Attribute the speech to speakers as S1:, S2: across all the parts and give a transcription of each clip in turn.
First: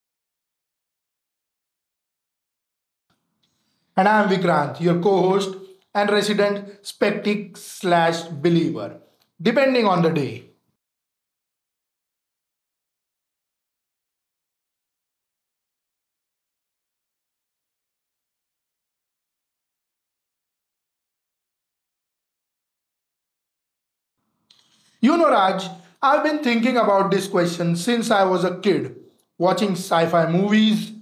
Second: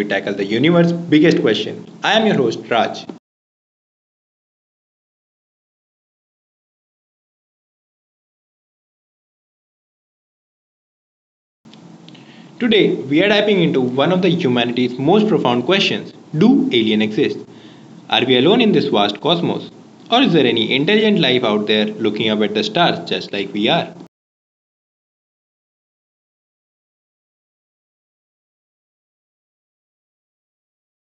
S1: we tackle the universe's biggest question. I am your host, Raj.
S2: And I'm Vikrant, your co host and resident skeptic slash believer, depending on the day.
S1: Today, we are diving into one of the humanity's most profound questions. Do aliens exist? Are we alone in this vast cosmos? Or is there any intelligent life out there looking up at the stars just like we are?
S2: You know, Raj, I've been thinking about this question since I was a kid, watching sci fi movies.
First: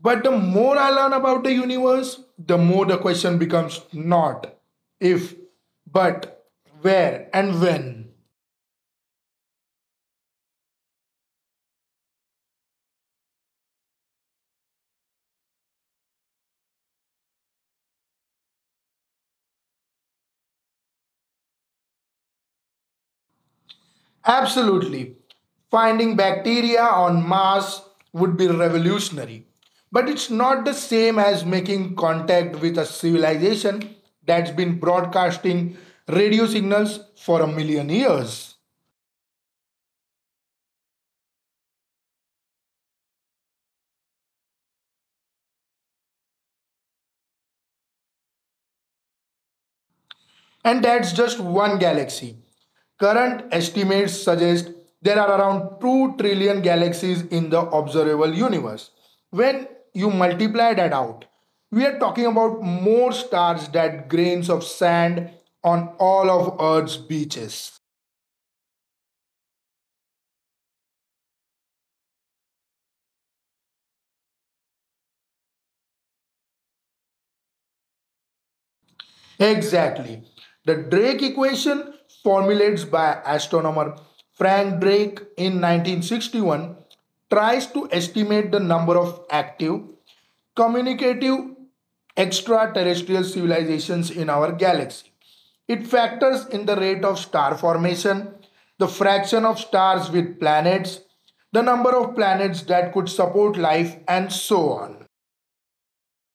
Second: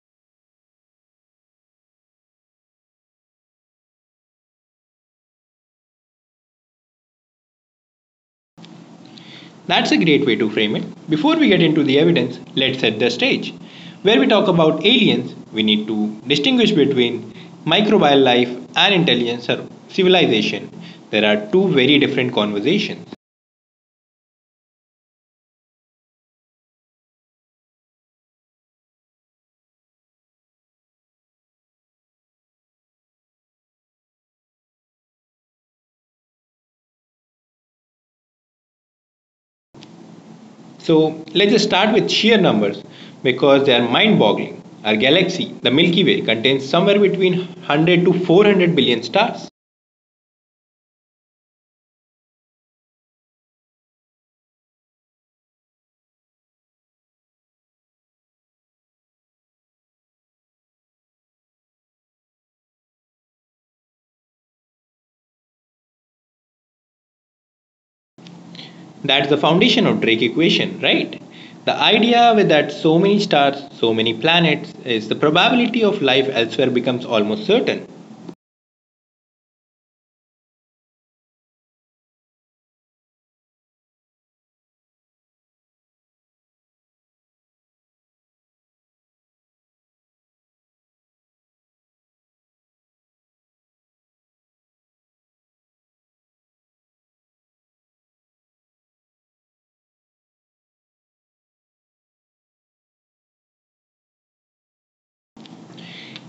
S2: But the more I learn about the universe, the more the question becomes not if, but where and when.
S1: That's a great way to frame it. Before we get into the evidence, let's set the stage. Where we talk about aliens, we need to distinguish between microbial life and intelligence or civilization. There are two very different conversations.
S2: Absolutely. Finding bacteria on Mars would be revolutionary. But it's not the same as making contact with a civilization that's been broadcasting radio signals for a million years.
S1: So let's just start with sheer numbers because they are mind boggling. Our galaxy, the Milky Way, contains somewhere between 100 to 400 billion stars.
S2: And that's just one galaxy. Current estimates suggest there are around 2 trillion galaxies in the observable universe. When you multiply that out, we are talking about more stars than grains of sand on all of Earth's beaches.
S1: That's the foundation of Drake equation, right? The idea with that so many stars, so many planets is the probability of life elsewhere becomes almost certain.
S2: Exactly. The Drake equation, formulated by astronomer Frank Drake in 1961, tries to estimate the number of active, communicative extraterrestrial civilizations in our galaxy. It factors in the rate of star formation, the fraction of stars with planets, the number of planets that could support life, and so on.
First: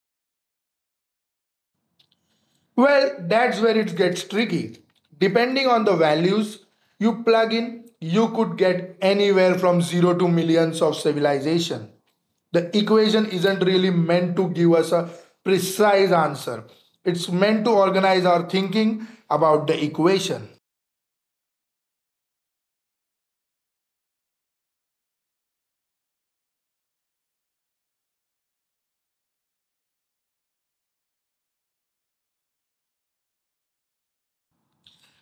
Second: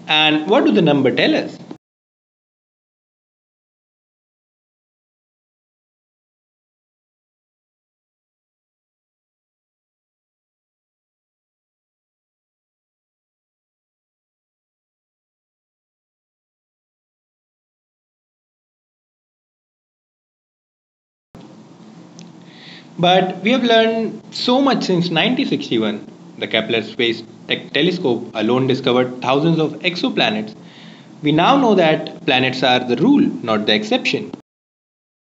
S1: And what do the number tell us?
S2: Well, that's where it gets tricky. Depending on the values you plug in, you could get anywhere from zero to millions of civilization. The equation isn't really meant to give us a precise answer. It's meant to organize our thinking about the equation.
S1: But we have learned so much since 1961. The Kepler Space Telescope alone discovered thousands of exoplanets. We now know that planets are the rule, not the exception.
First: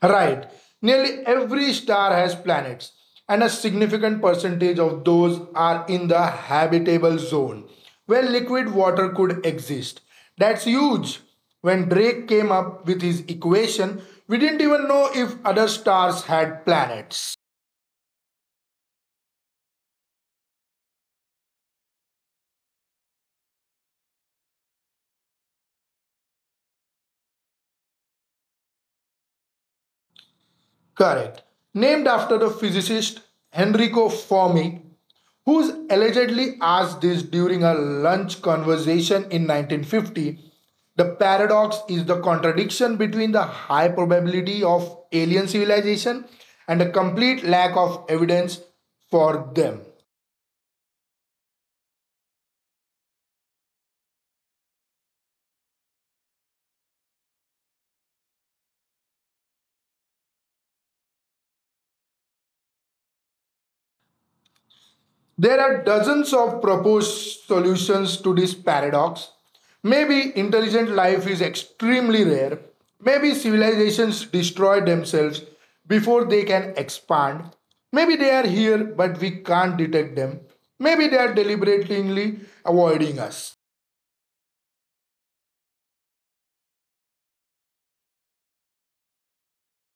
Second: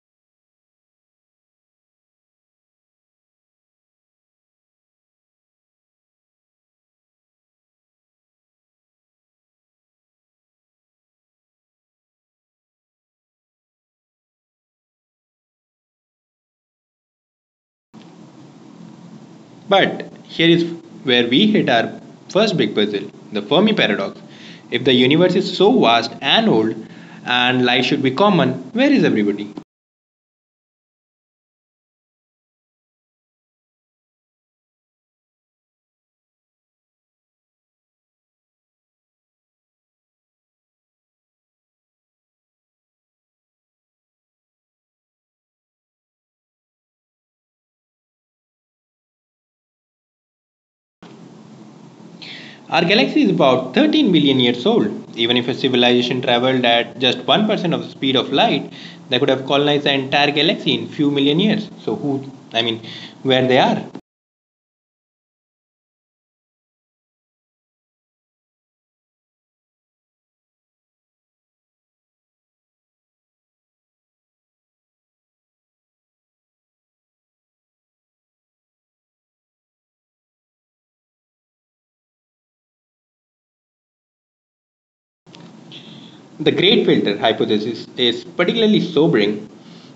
S2: Right. Nearly every star has planets, and a significant percentage of those are in the habitable zone where liquid water could exist. That's huge. When Drake came up with his equation, we didn't even know if other stars had planets.
S1: But here is where we hit our first big puzzle, the Fermi paradox. If the universe is so vast and old, and life should be common, where is everybody?
S2: Correct. Named after the physicist Enrico Fermi, who's allegedly asked this during a lunch conversation in 1950. The paradox is the contradiction between the high probability of alien civilization and a complete lack of evidence for them.
S1: Our galaxy is about 13 billion years old. Even if a civilization traveled at just 1% of the speed of light, they could have colonized the entire galaxy in few million years. So who I mean where they are?
S2: There are dozens of proposed solutions to this paradox. Maybe intelligent life is extremely rare. Maybe civilizations destroy themselves before they can expand. Maybe they are here, but we can't detect them. Maybe they are deliberately avoiding us.
S1: The great filter hypothesis is particularly sobering.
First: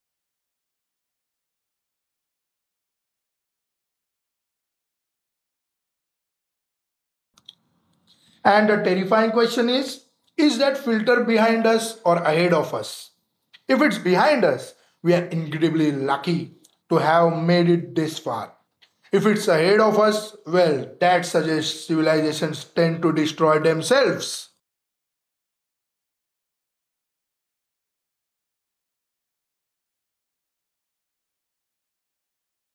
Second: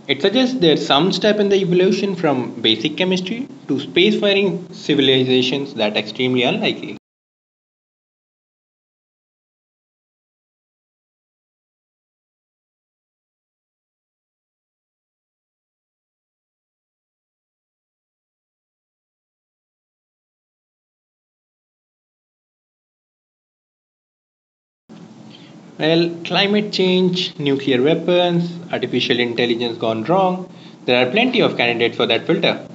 S1: It suggests there's some step in the evolution from basic chemistry to spacefaring civilizations that are extremely unlikely.
S2: And the terrifying question is that filter behind us or ahead of us? If it's behind us, we are incredibly lucky to have made it this far. If it's ahead of us, well, that suggests civilizations tend to destroy themselves.
S1: Well, climate change, nuclear weapons, artificial intelligence gone wrong, there are plenty of candidates for that filter.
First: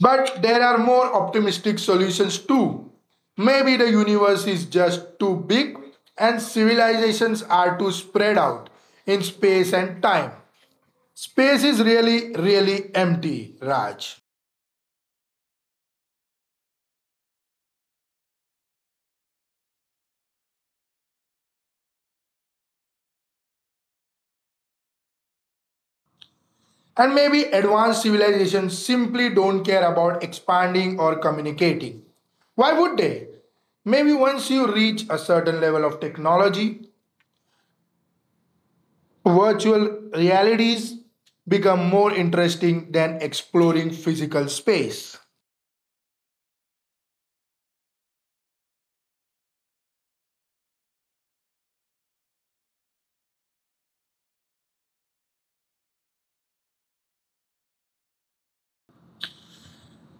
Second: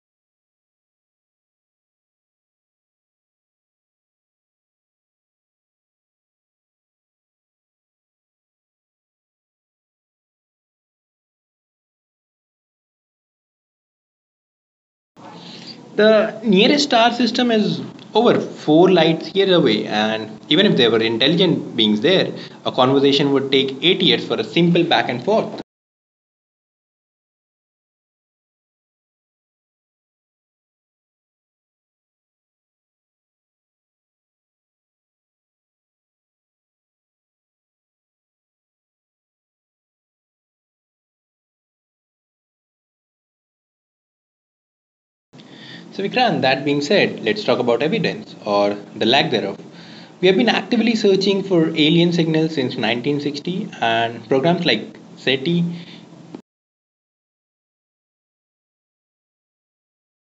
S2: But there are more optimistic solutions too. Maybe the universe is just too big and civilizations are too spread out in space and time. Space is really, really empty, Raj.
S1: The nearest star system is over 4 light years away, and even if there were intelligent beings there, a conversation would take 8 years for a simple back and forth.
S2: And maybe advanced civilizations simply don't care about expanding or communicating. Why would they? Maybe once you reach a certain level of technology, virtual realities become more interesting than exploring physical space.
S1: So, Vikrant, that being said, let's talk about evidence or the lack thereof. We have been actively searching for alien signals since 1960, and programs like SETI.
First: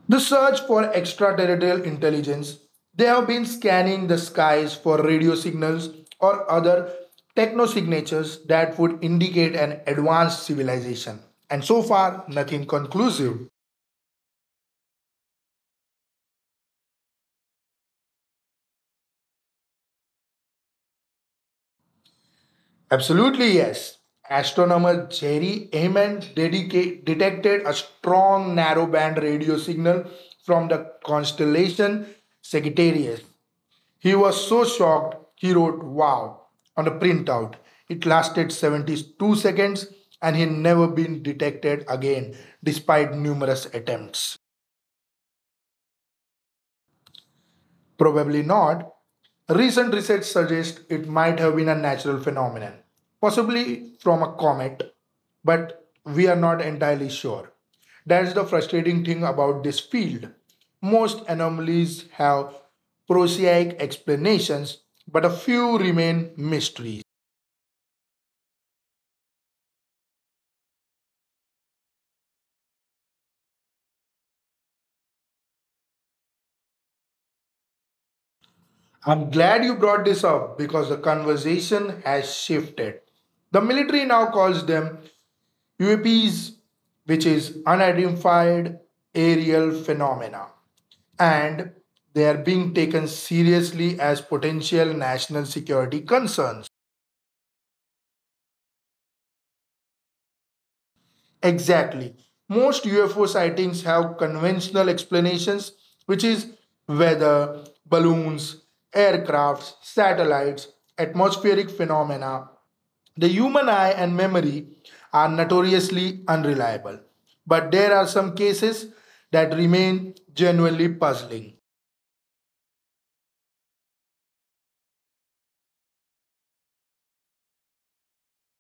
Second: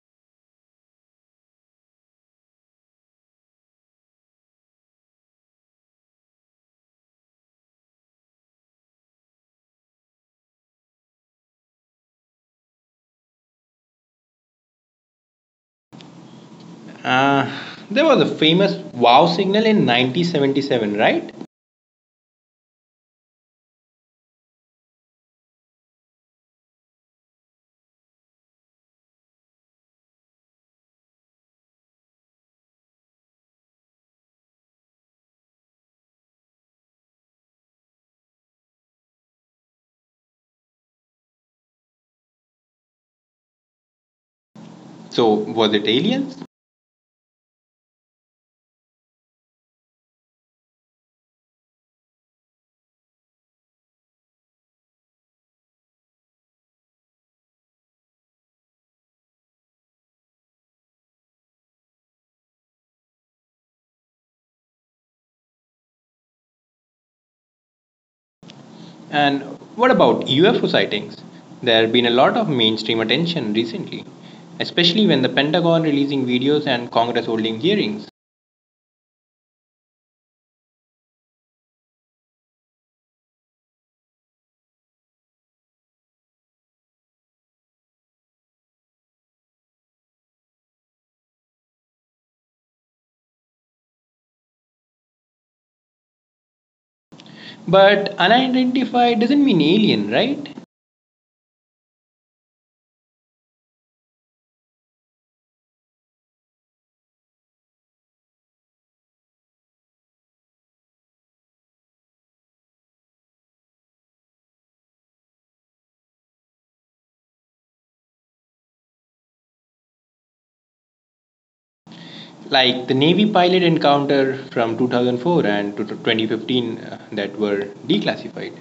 S2: The search for extraterrestrial intelligence, they have been scanning the skies for radio signals or other technosignatures that would indicate an advanced civilization. And so far, nothing conclusive.
S1: Uh, there was a famous wow signal in 1977, right?
S2: Absolutely, yes. Astronomer Jerry Heyman detected a strong narrowband radio signal from the constellation Sagittarius. He was so shocked, he wrote wow on a printout. It lasted 72 seconds and he never been detected again despite numerous attempts.
S1: So, was it aliens?
S2: Probably not. Recent research suggests it might have been a natural phenomenon, possibly from a comet, but we are not entirely sure. That's the frustrating thing about this field. Most anomalies have prosaic explanations, but a few remain mysteries.
S1: And what about UFO sightings? There have been a lot of mainstream attention recently, especially when the Pentagon releasing videos and Congress holding hearings.
S2: I'm glad you brought this up because the conversation has shifted. The military now calls them UAPs, which is unidentified aerial phenomena, and they are being taken seriously as potential national security concerns.
S1: But unidentified doesn't mean alien, right?
S2: Exactly. Most UFO sightings have conventional explanations, which is weather, balloons, aircrafts, satellites, atmospheric phenomena. The human eye and memory are notoriously unreliable, but there are some cases that remain genuinely puzzling.
S1: Like the Navy pilot encounter from 2004 and to 2015 that were declassified.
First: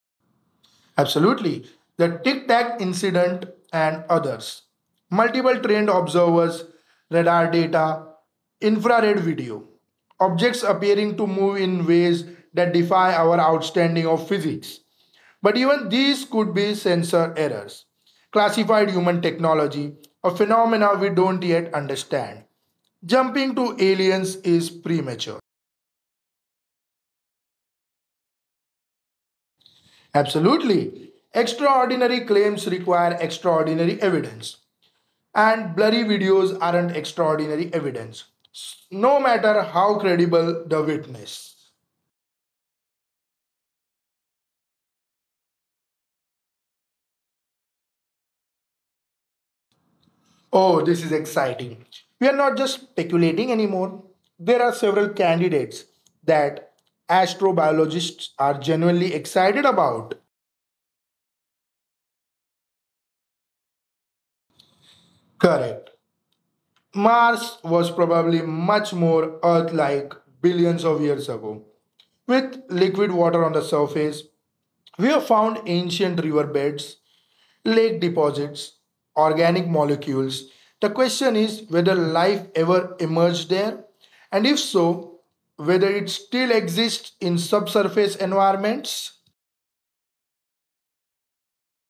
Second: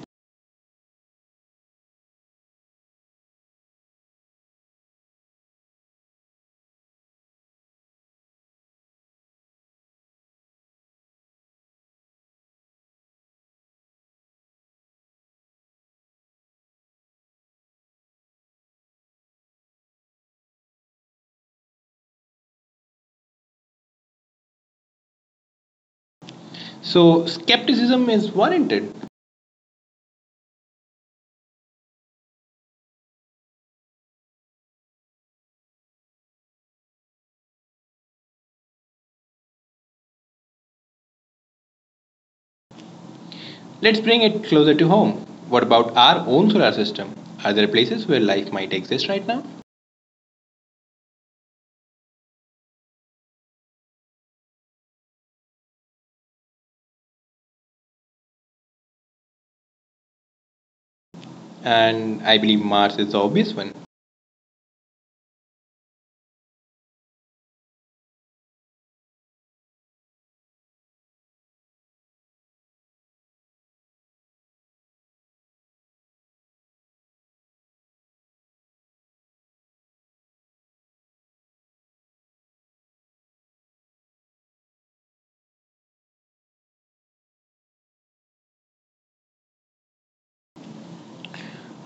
S2: Absolutely. The Tic Tac incident and others. Multiple trained observers, radar data, infrared video. Objects appearing to move in ways that defy our understanding of physics. But even these could be sensor errors. Classified human technology, a phenomena we don't yet understand. Jumping to aliens is premature.
S1: So skepticism is warranted.
S2: Absolutely. Extraordinary claims require extraordinary evidence, and blurry videos aren't extraordinary evidence, no matter how credible the witness.
S1: Let's bring it closer to home. What about our own solar system? Are there places where life might exist right now?
S2: Oh, this is exciting. We are not just speculating anymore. There are several candidates that astrobiologists are genuinely excited about.
S1: And I believe Mars is the obvious one.
S2: Correct. Mars was probably much more Earth like billions of years ago. With liquid water on the surface, we have found ancient riverbeds, lake deposits, organic molecules. The question is whether life ever emerged there, and if so, whether it still exists in subsurface environments.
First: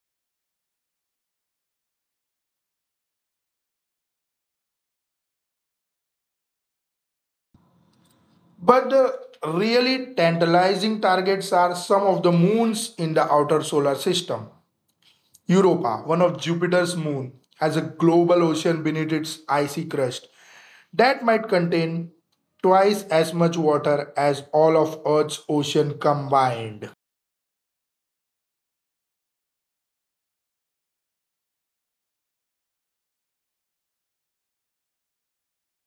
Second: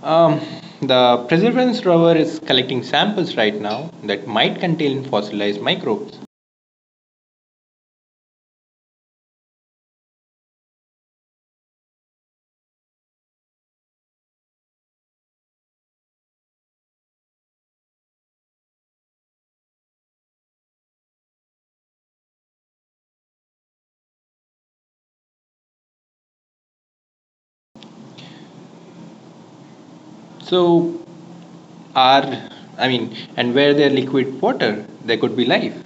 S1: Um, the Perseverance rover is collecting samples right now that might contain fossilized microbes.
S2: But the really tantalizing targets are some of the moons in the outer solar system. Europa, one of Jupiter's moons, has a global ocean beneath its icy crust that might contain twice as much water as all of Earth's ocean combined.
S1: So, are I mean, and where there's liquid water, there could be life.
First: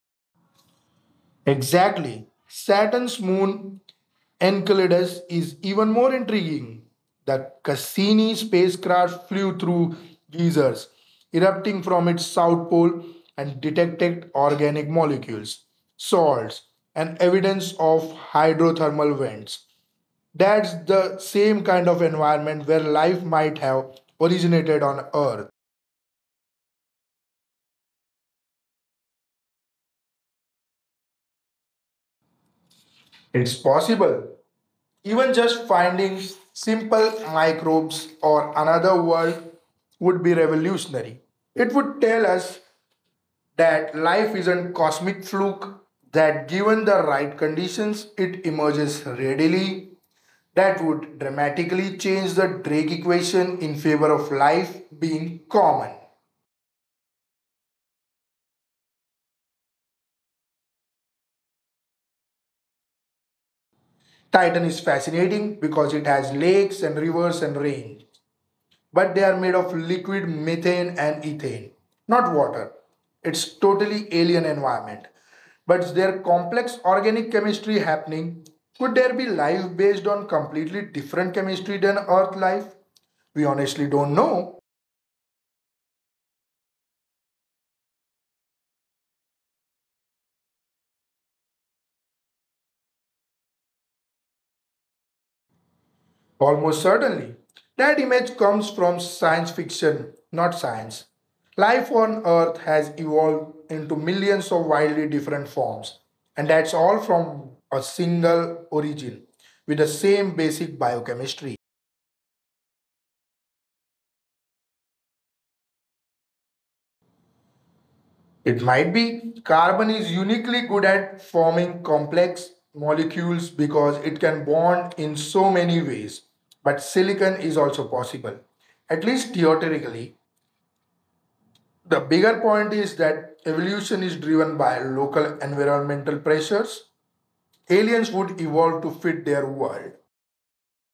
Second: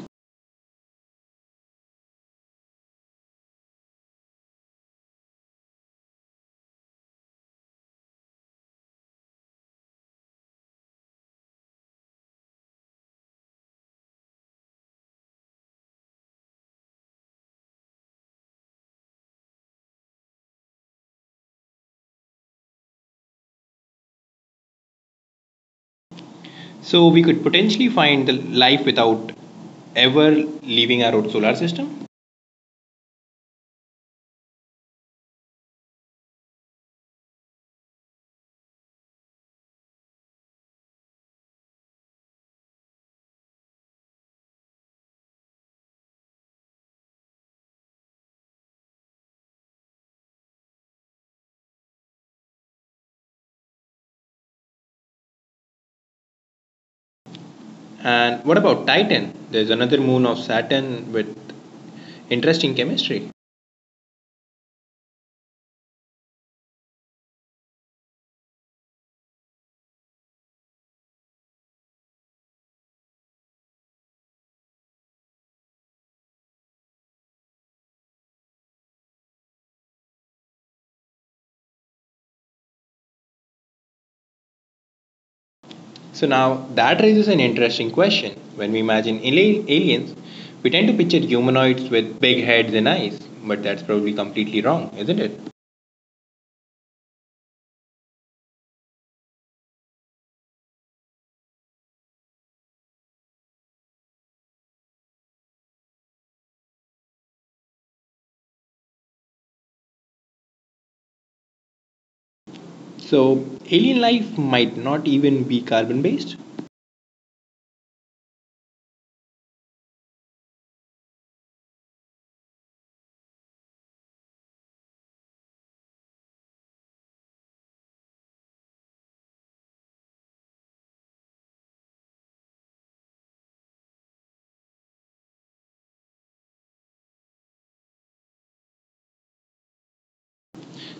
S2: Exactly. Saturn's moon Enceladus is even more intriguing. The Cassini spacecraft flew through geysers erupting from its south pole and detected organic molecules, salts, and evidence of hydrothermal vents. That's the same kind of environment where life might have originated on Earth.
S1: So we could potentially find the life without ever leaving our own solar system.
S2: It's possible. Even just finding simple microbes or another world would be revolutionary. It would tell us that life isn't cosmic fluke, that given the right conditions it emerges readily. That would dramatically change the Drake equation in favor of life being common.
S1: And what about Titan? There's another moon of Saturn with interesting chemistry.
S2: Titan is fascinating because it has lakes and rivers and rain, but they are made of liquid methane and ethane, not water. It's totally alien environment. But their complex organic chemistry happening, could there be life based on completely different chemistry than Earth life? We honestly don't know.
S1: So now that raises an interesting question. When we imagine aliens, we tend to picture humanoids with big heads and eyes, but that's probably completely wrong, isn't it?
S2: Almost certainly. That image comes from science fiction, not science. Life on Earth has evolved into millions of wildly different forms, and that's all from a single origin with the same basic biochemistry.
S1: So alien life might not even be carbon based.
S2: It might be carbon is uniquely good at forming complex molecules because it can bond in so many ways, but silicon is also possible, at least theoretically. The bigger point is that evolution is driven by local environmental pressures. Aliens would evolve to fit their world.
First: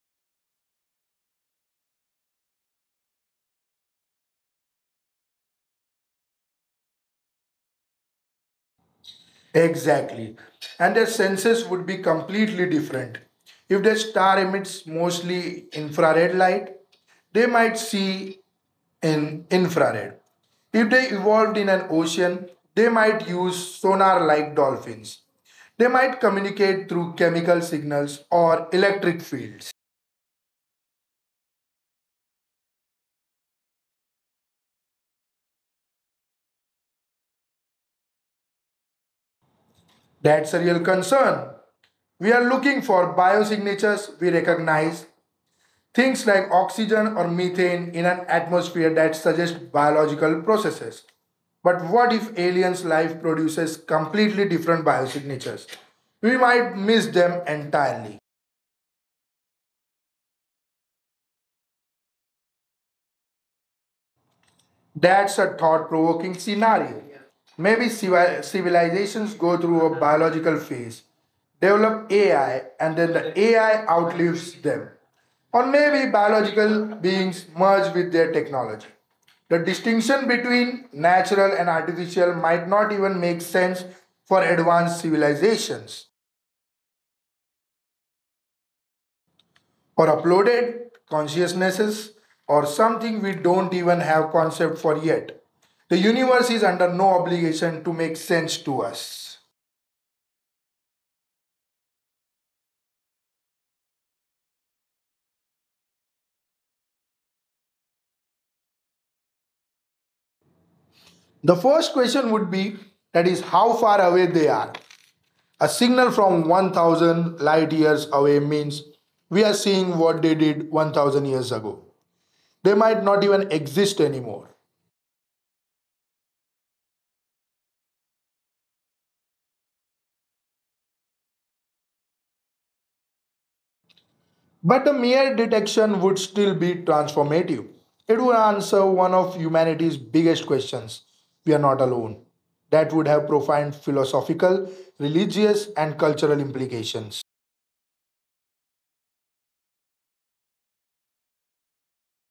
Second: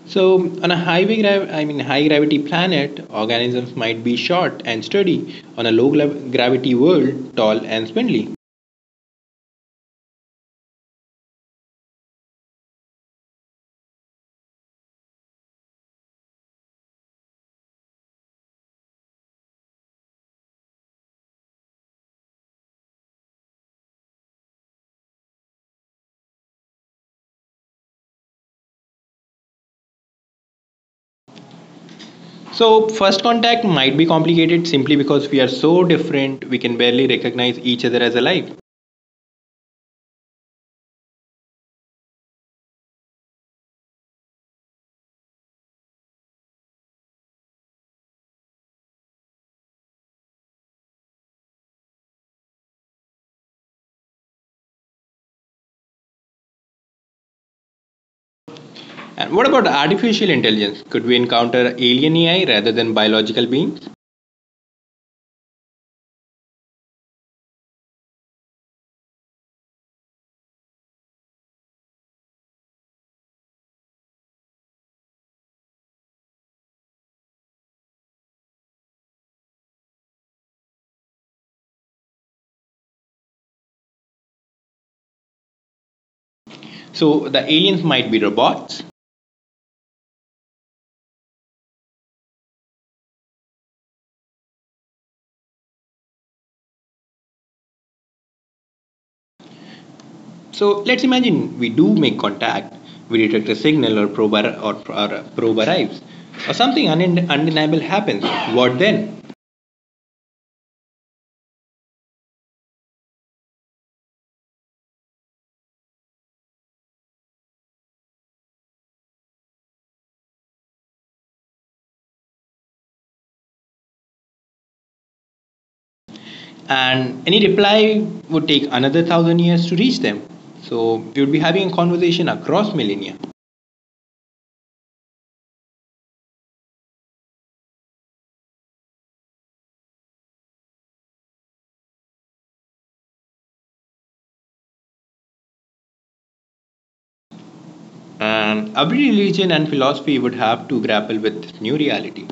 S1: So, on a high gravity planet, organisms might be short and sturdy. On a low gravity world, tall and spindly.
S2: Exactly. And their senses would be completely different. If their star emits mostly infrared light, they might see in infrared. If they evolved in an ocean, they might use sonar like dolphins. They might communicate through chemical signals or electric fields.
S1: So, first contact might be complicated simply because we are so different, we can barely recognize each other as alive.
S2: That's a real concern. We are looking for biosignatures we recognize, things like oxygen or methane in an atmosphere that suggest biological processes. But what if aliens' life produces completely different biosignatures? We might miss them entirely.
S1: And what about artificial intelligence? Could we encounter alien AI rather than biological beings?
S2: That's a thought provoking scenario. Maybe civilizations go through a biological phase, develop AI, and then the AI outlives them. Or maybe biological beings merge with their technology. The distinction between natural and artificial might not even make sense for advanced civilizations.
S1: So, the aliens might be robots,
S2: Or uploaded consciousnesses, or something we don't even have concept for yet. The universe is under no obligation to make sense to us.
S1: so let's imagine we do make contact, we detect a signal or probe arrives, or something undeniable happens. What then?
S2: The first question would be, that is how far away they are. A signal from 1,000 light years away means we are seeing what they did 1,000 years ago. They might not even exist anymore.
S1: And any reply would take another 1,000 years to reach them. So we would be having a conversation across millennia.
S2: But the mere detection would still be transformative. It would answer one of humanity's biggest questions: we are not alone. That would have profound philosophical, religious, and cultural implications.
S1: And every religion and philosophy would have to grapple with this new reality.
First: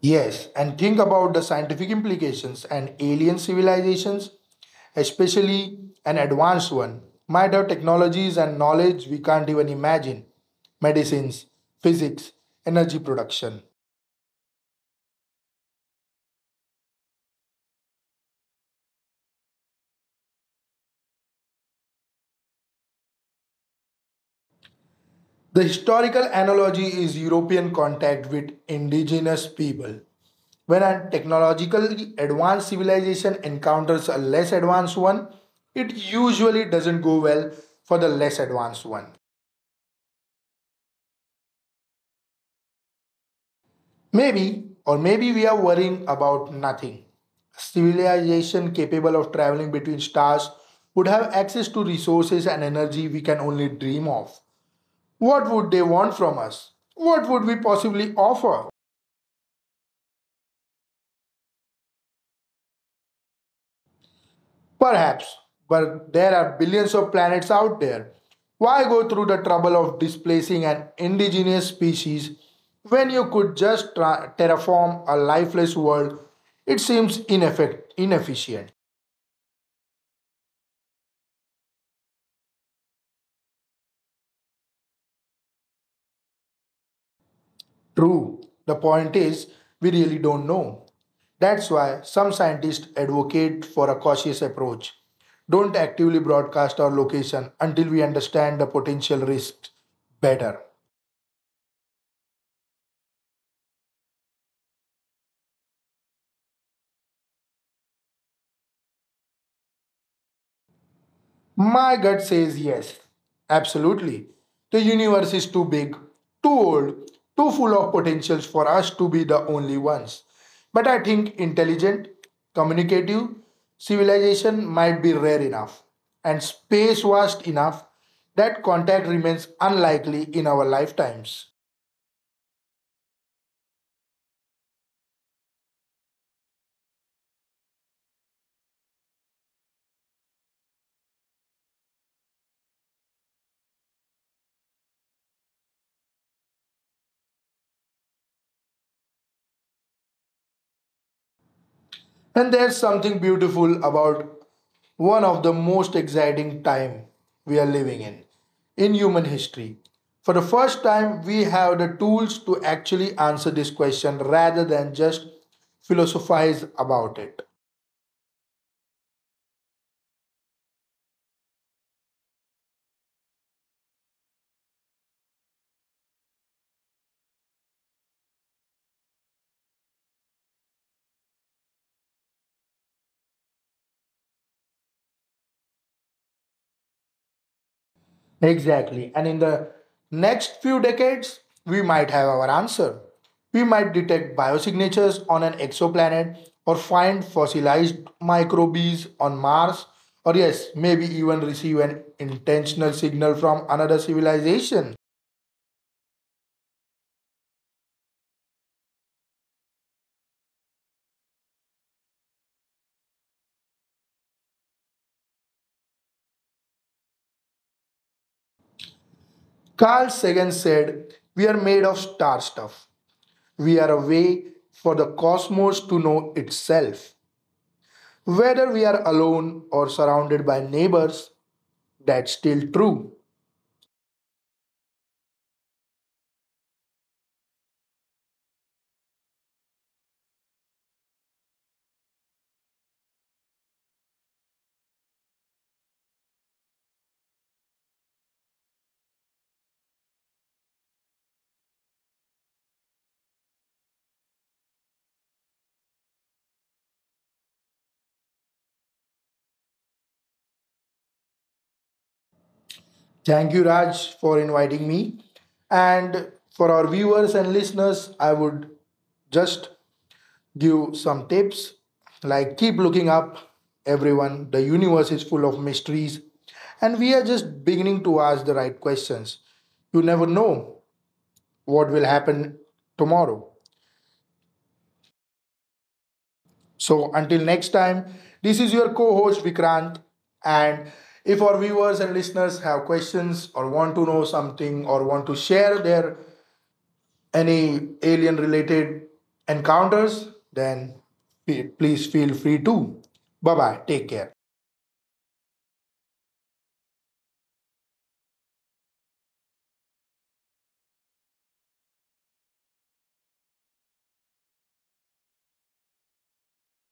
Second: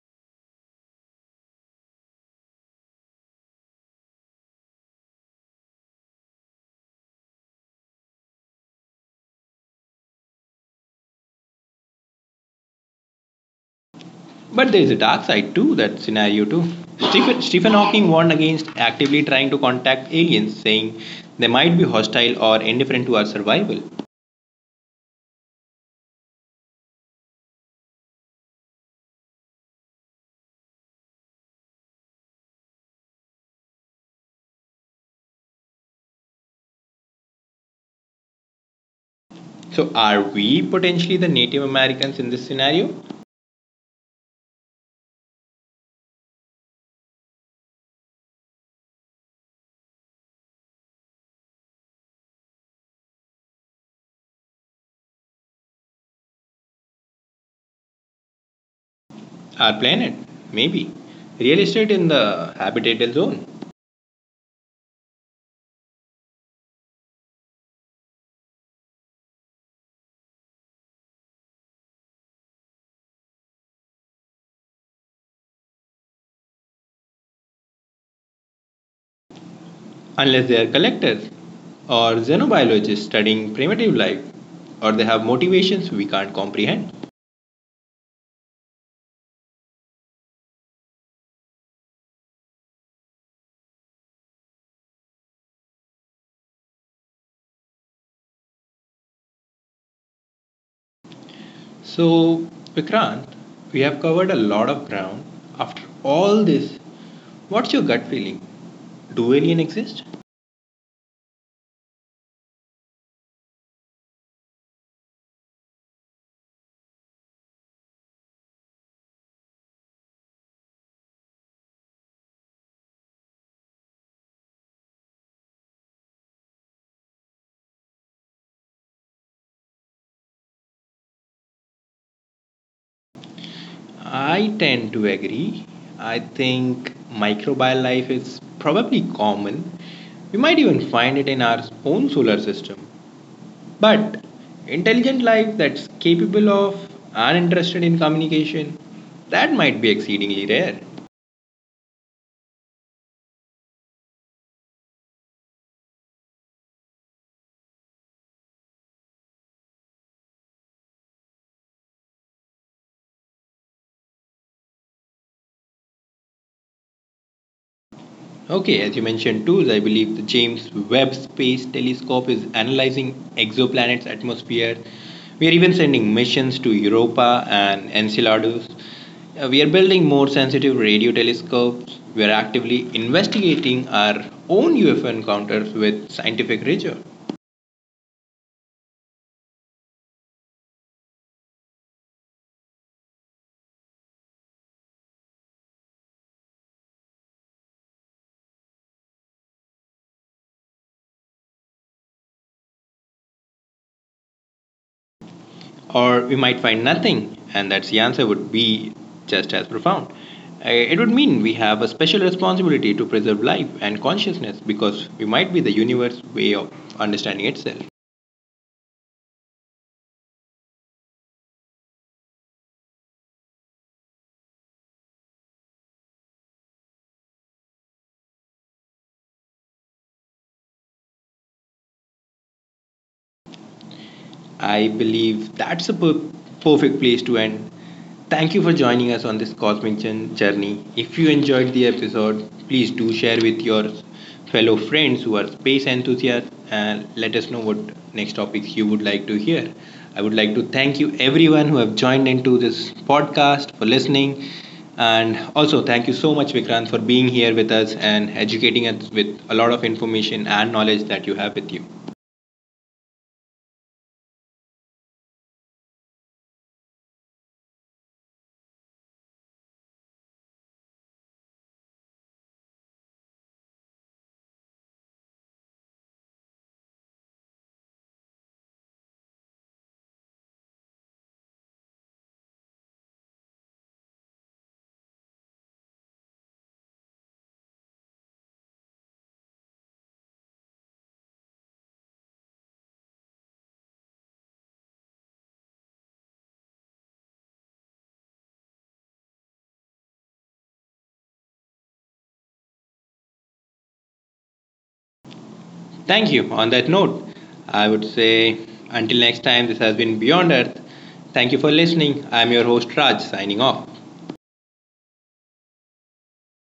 S2: Yes, and think about the scientific implications and alien civilizations, especially an advanced one, might have technologies and knowledge we can't even imagine: medicines, physics, energy production.
S1: But there is a dark side to that scenario too. Stephen Hawking warned against actively trying to contact aliens, saying they might be hostile or indifferent to our survival.
S2: The historical analogy is European contact with indigenous people. When a technologically advanced civilization encounters a less advanced one, it usually doesn't go well for the less advanced one.
S1: So, are we potentially the Native Americans in this scenario?
S2: Maybe, or maybe we are worrying about nothing. A civilization capable of traveling between stars would have access to resources and energy we can only dream of. What would they want from us? What would we possibly offer?
S1: Our planet? Maybe. Real estate in the habitable zone,
S2: Perhaps, but there are billions of planets out there. Why go through the trouble of displacing an indigenous species when you could just terraform a lifeless world? It seems inefficient.
S1: unless they are collectors or xenobiologists studying primitive life, or they have motivations we can't comprehend.
S2: True, the point is, we really don't know. That's why some scientists advocate for a cautious approach. Don't actively broadcast our location until we understand the potential risks better.
S1: So, Vikrant, we have covered a lot of ground. After all this, what's your gut feeling? Do aliens exist?
S2: My gut says yes. Absolutely. The universe is too big, too old, too full of potentials for us to be the only ones. But I think intelligent, communicative civilization might be rare enough and space vast enough that contact remains unlikely in our lifetimes.
S1: I tend to agree. I think microbial life is probably common. We might even find it in our own solar system. But intelligent life that's capable of and interested in communication, that might be exceedingly rare.
S2: And there's something beautiful about one of the most exciting time we are living in human history. For the first time we have the tools to actually answer this question rather than just philosophize about it.
S1: Okay, as you mentioned, too, I believe the James Webb Space Telescope is analyzing exoplanets' atmosphere. We are even sending missions to Europa and Enceladus. We are building more sensitive radio telescopes. We are actively investigating our own UFO encounters with scientific rigor.
S2: Exactly, and in the next few decades we might have our answer. We might detect biosignatures on an exoplanet, or find fossilized microbes on Mars, or yes, maybe even receive an intentional signal from another civilization.
S1: Or we might find nothing, and that's the answer would be just as profound. It would mean we have a special responsibility to preserve life and consciousness because we might be the universe's way of understanding itself.
S2: Carl Sagan said, "We are made of star stuff. We are a way for the cosmos to know itself." Whether we are alone or surrounded by neighbors, that's still true.
S1: I believe that's a perfect place to end. Thank you for joining us on this cosmic journey. If you enjoyed the episode, please do share with your fellow friends who are space enthusiasts and let us know what next topics you would like to hear. I would like to thank you everyone who have joined into this podcast for listening and also thank you so much Vikrant for being here with us and educating us with a lot of information and knowledge that you have with you.
S2: Thank you, Raj, for inviting me. And for our viewers and listeners, I would just give some tips like keep looking up, everyone. The universe is full of mysteries, and we are just beginning to ask the right questions. You never know what will happen tomorrow. So until next time, this is your co-host Vikrant. And if our viewers and listeners have questions or want to know something or want to share their any alien related encounters, then please feel free to. Bye bye. Take care.
S1: Thank you. On that note, I would say until next time, this has been Beyond Earth. Thank you for listening. I'm your host Raj, signing off.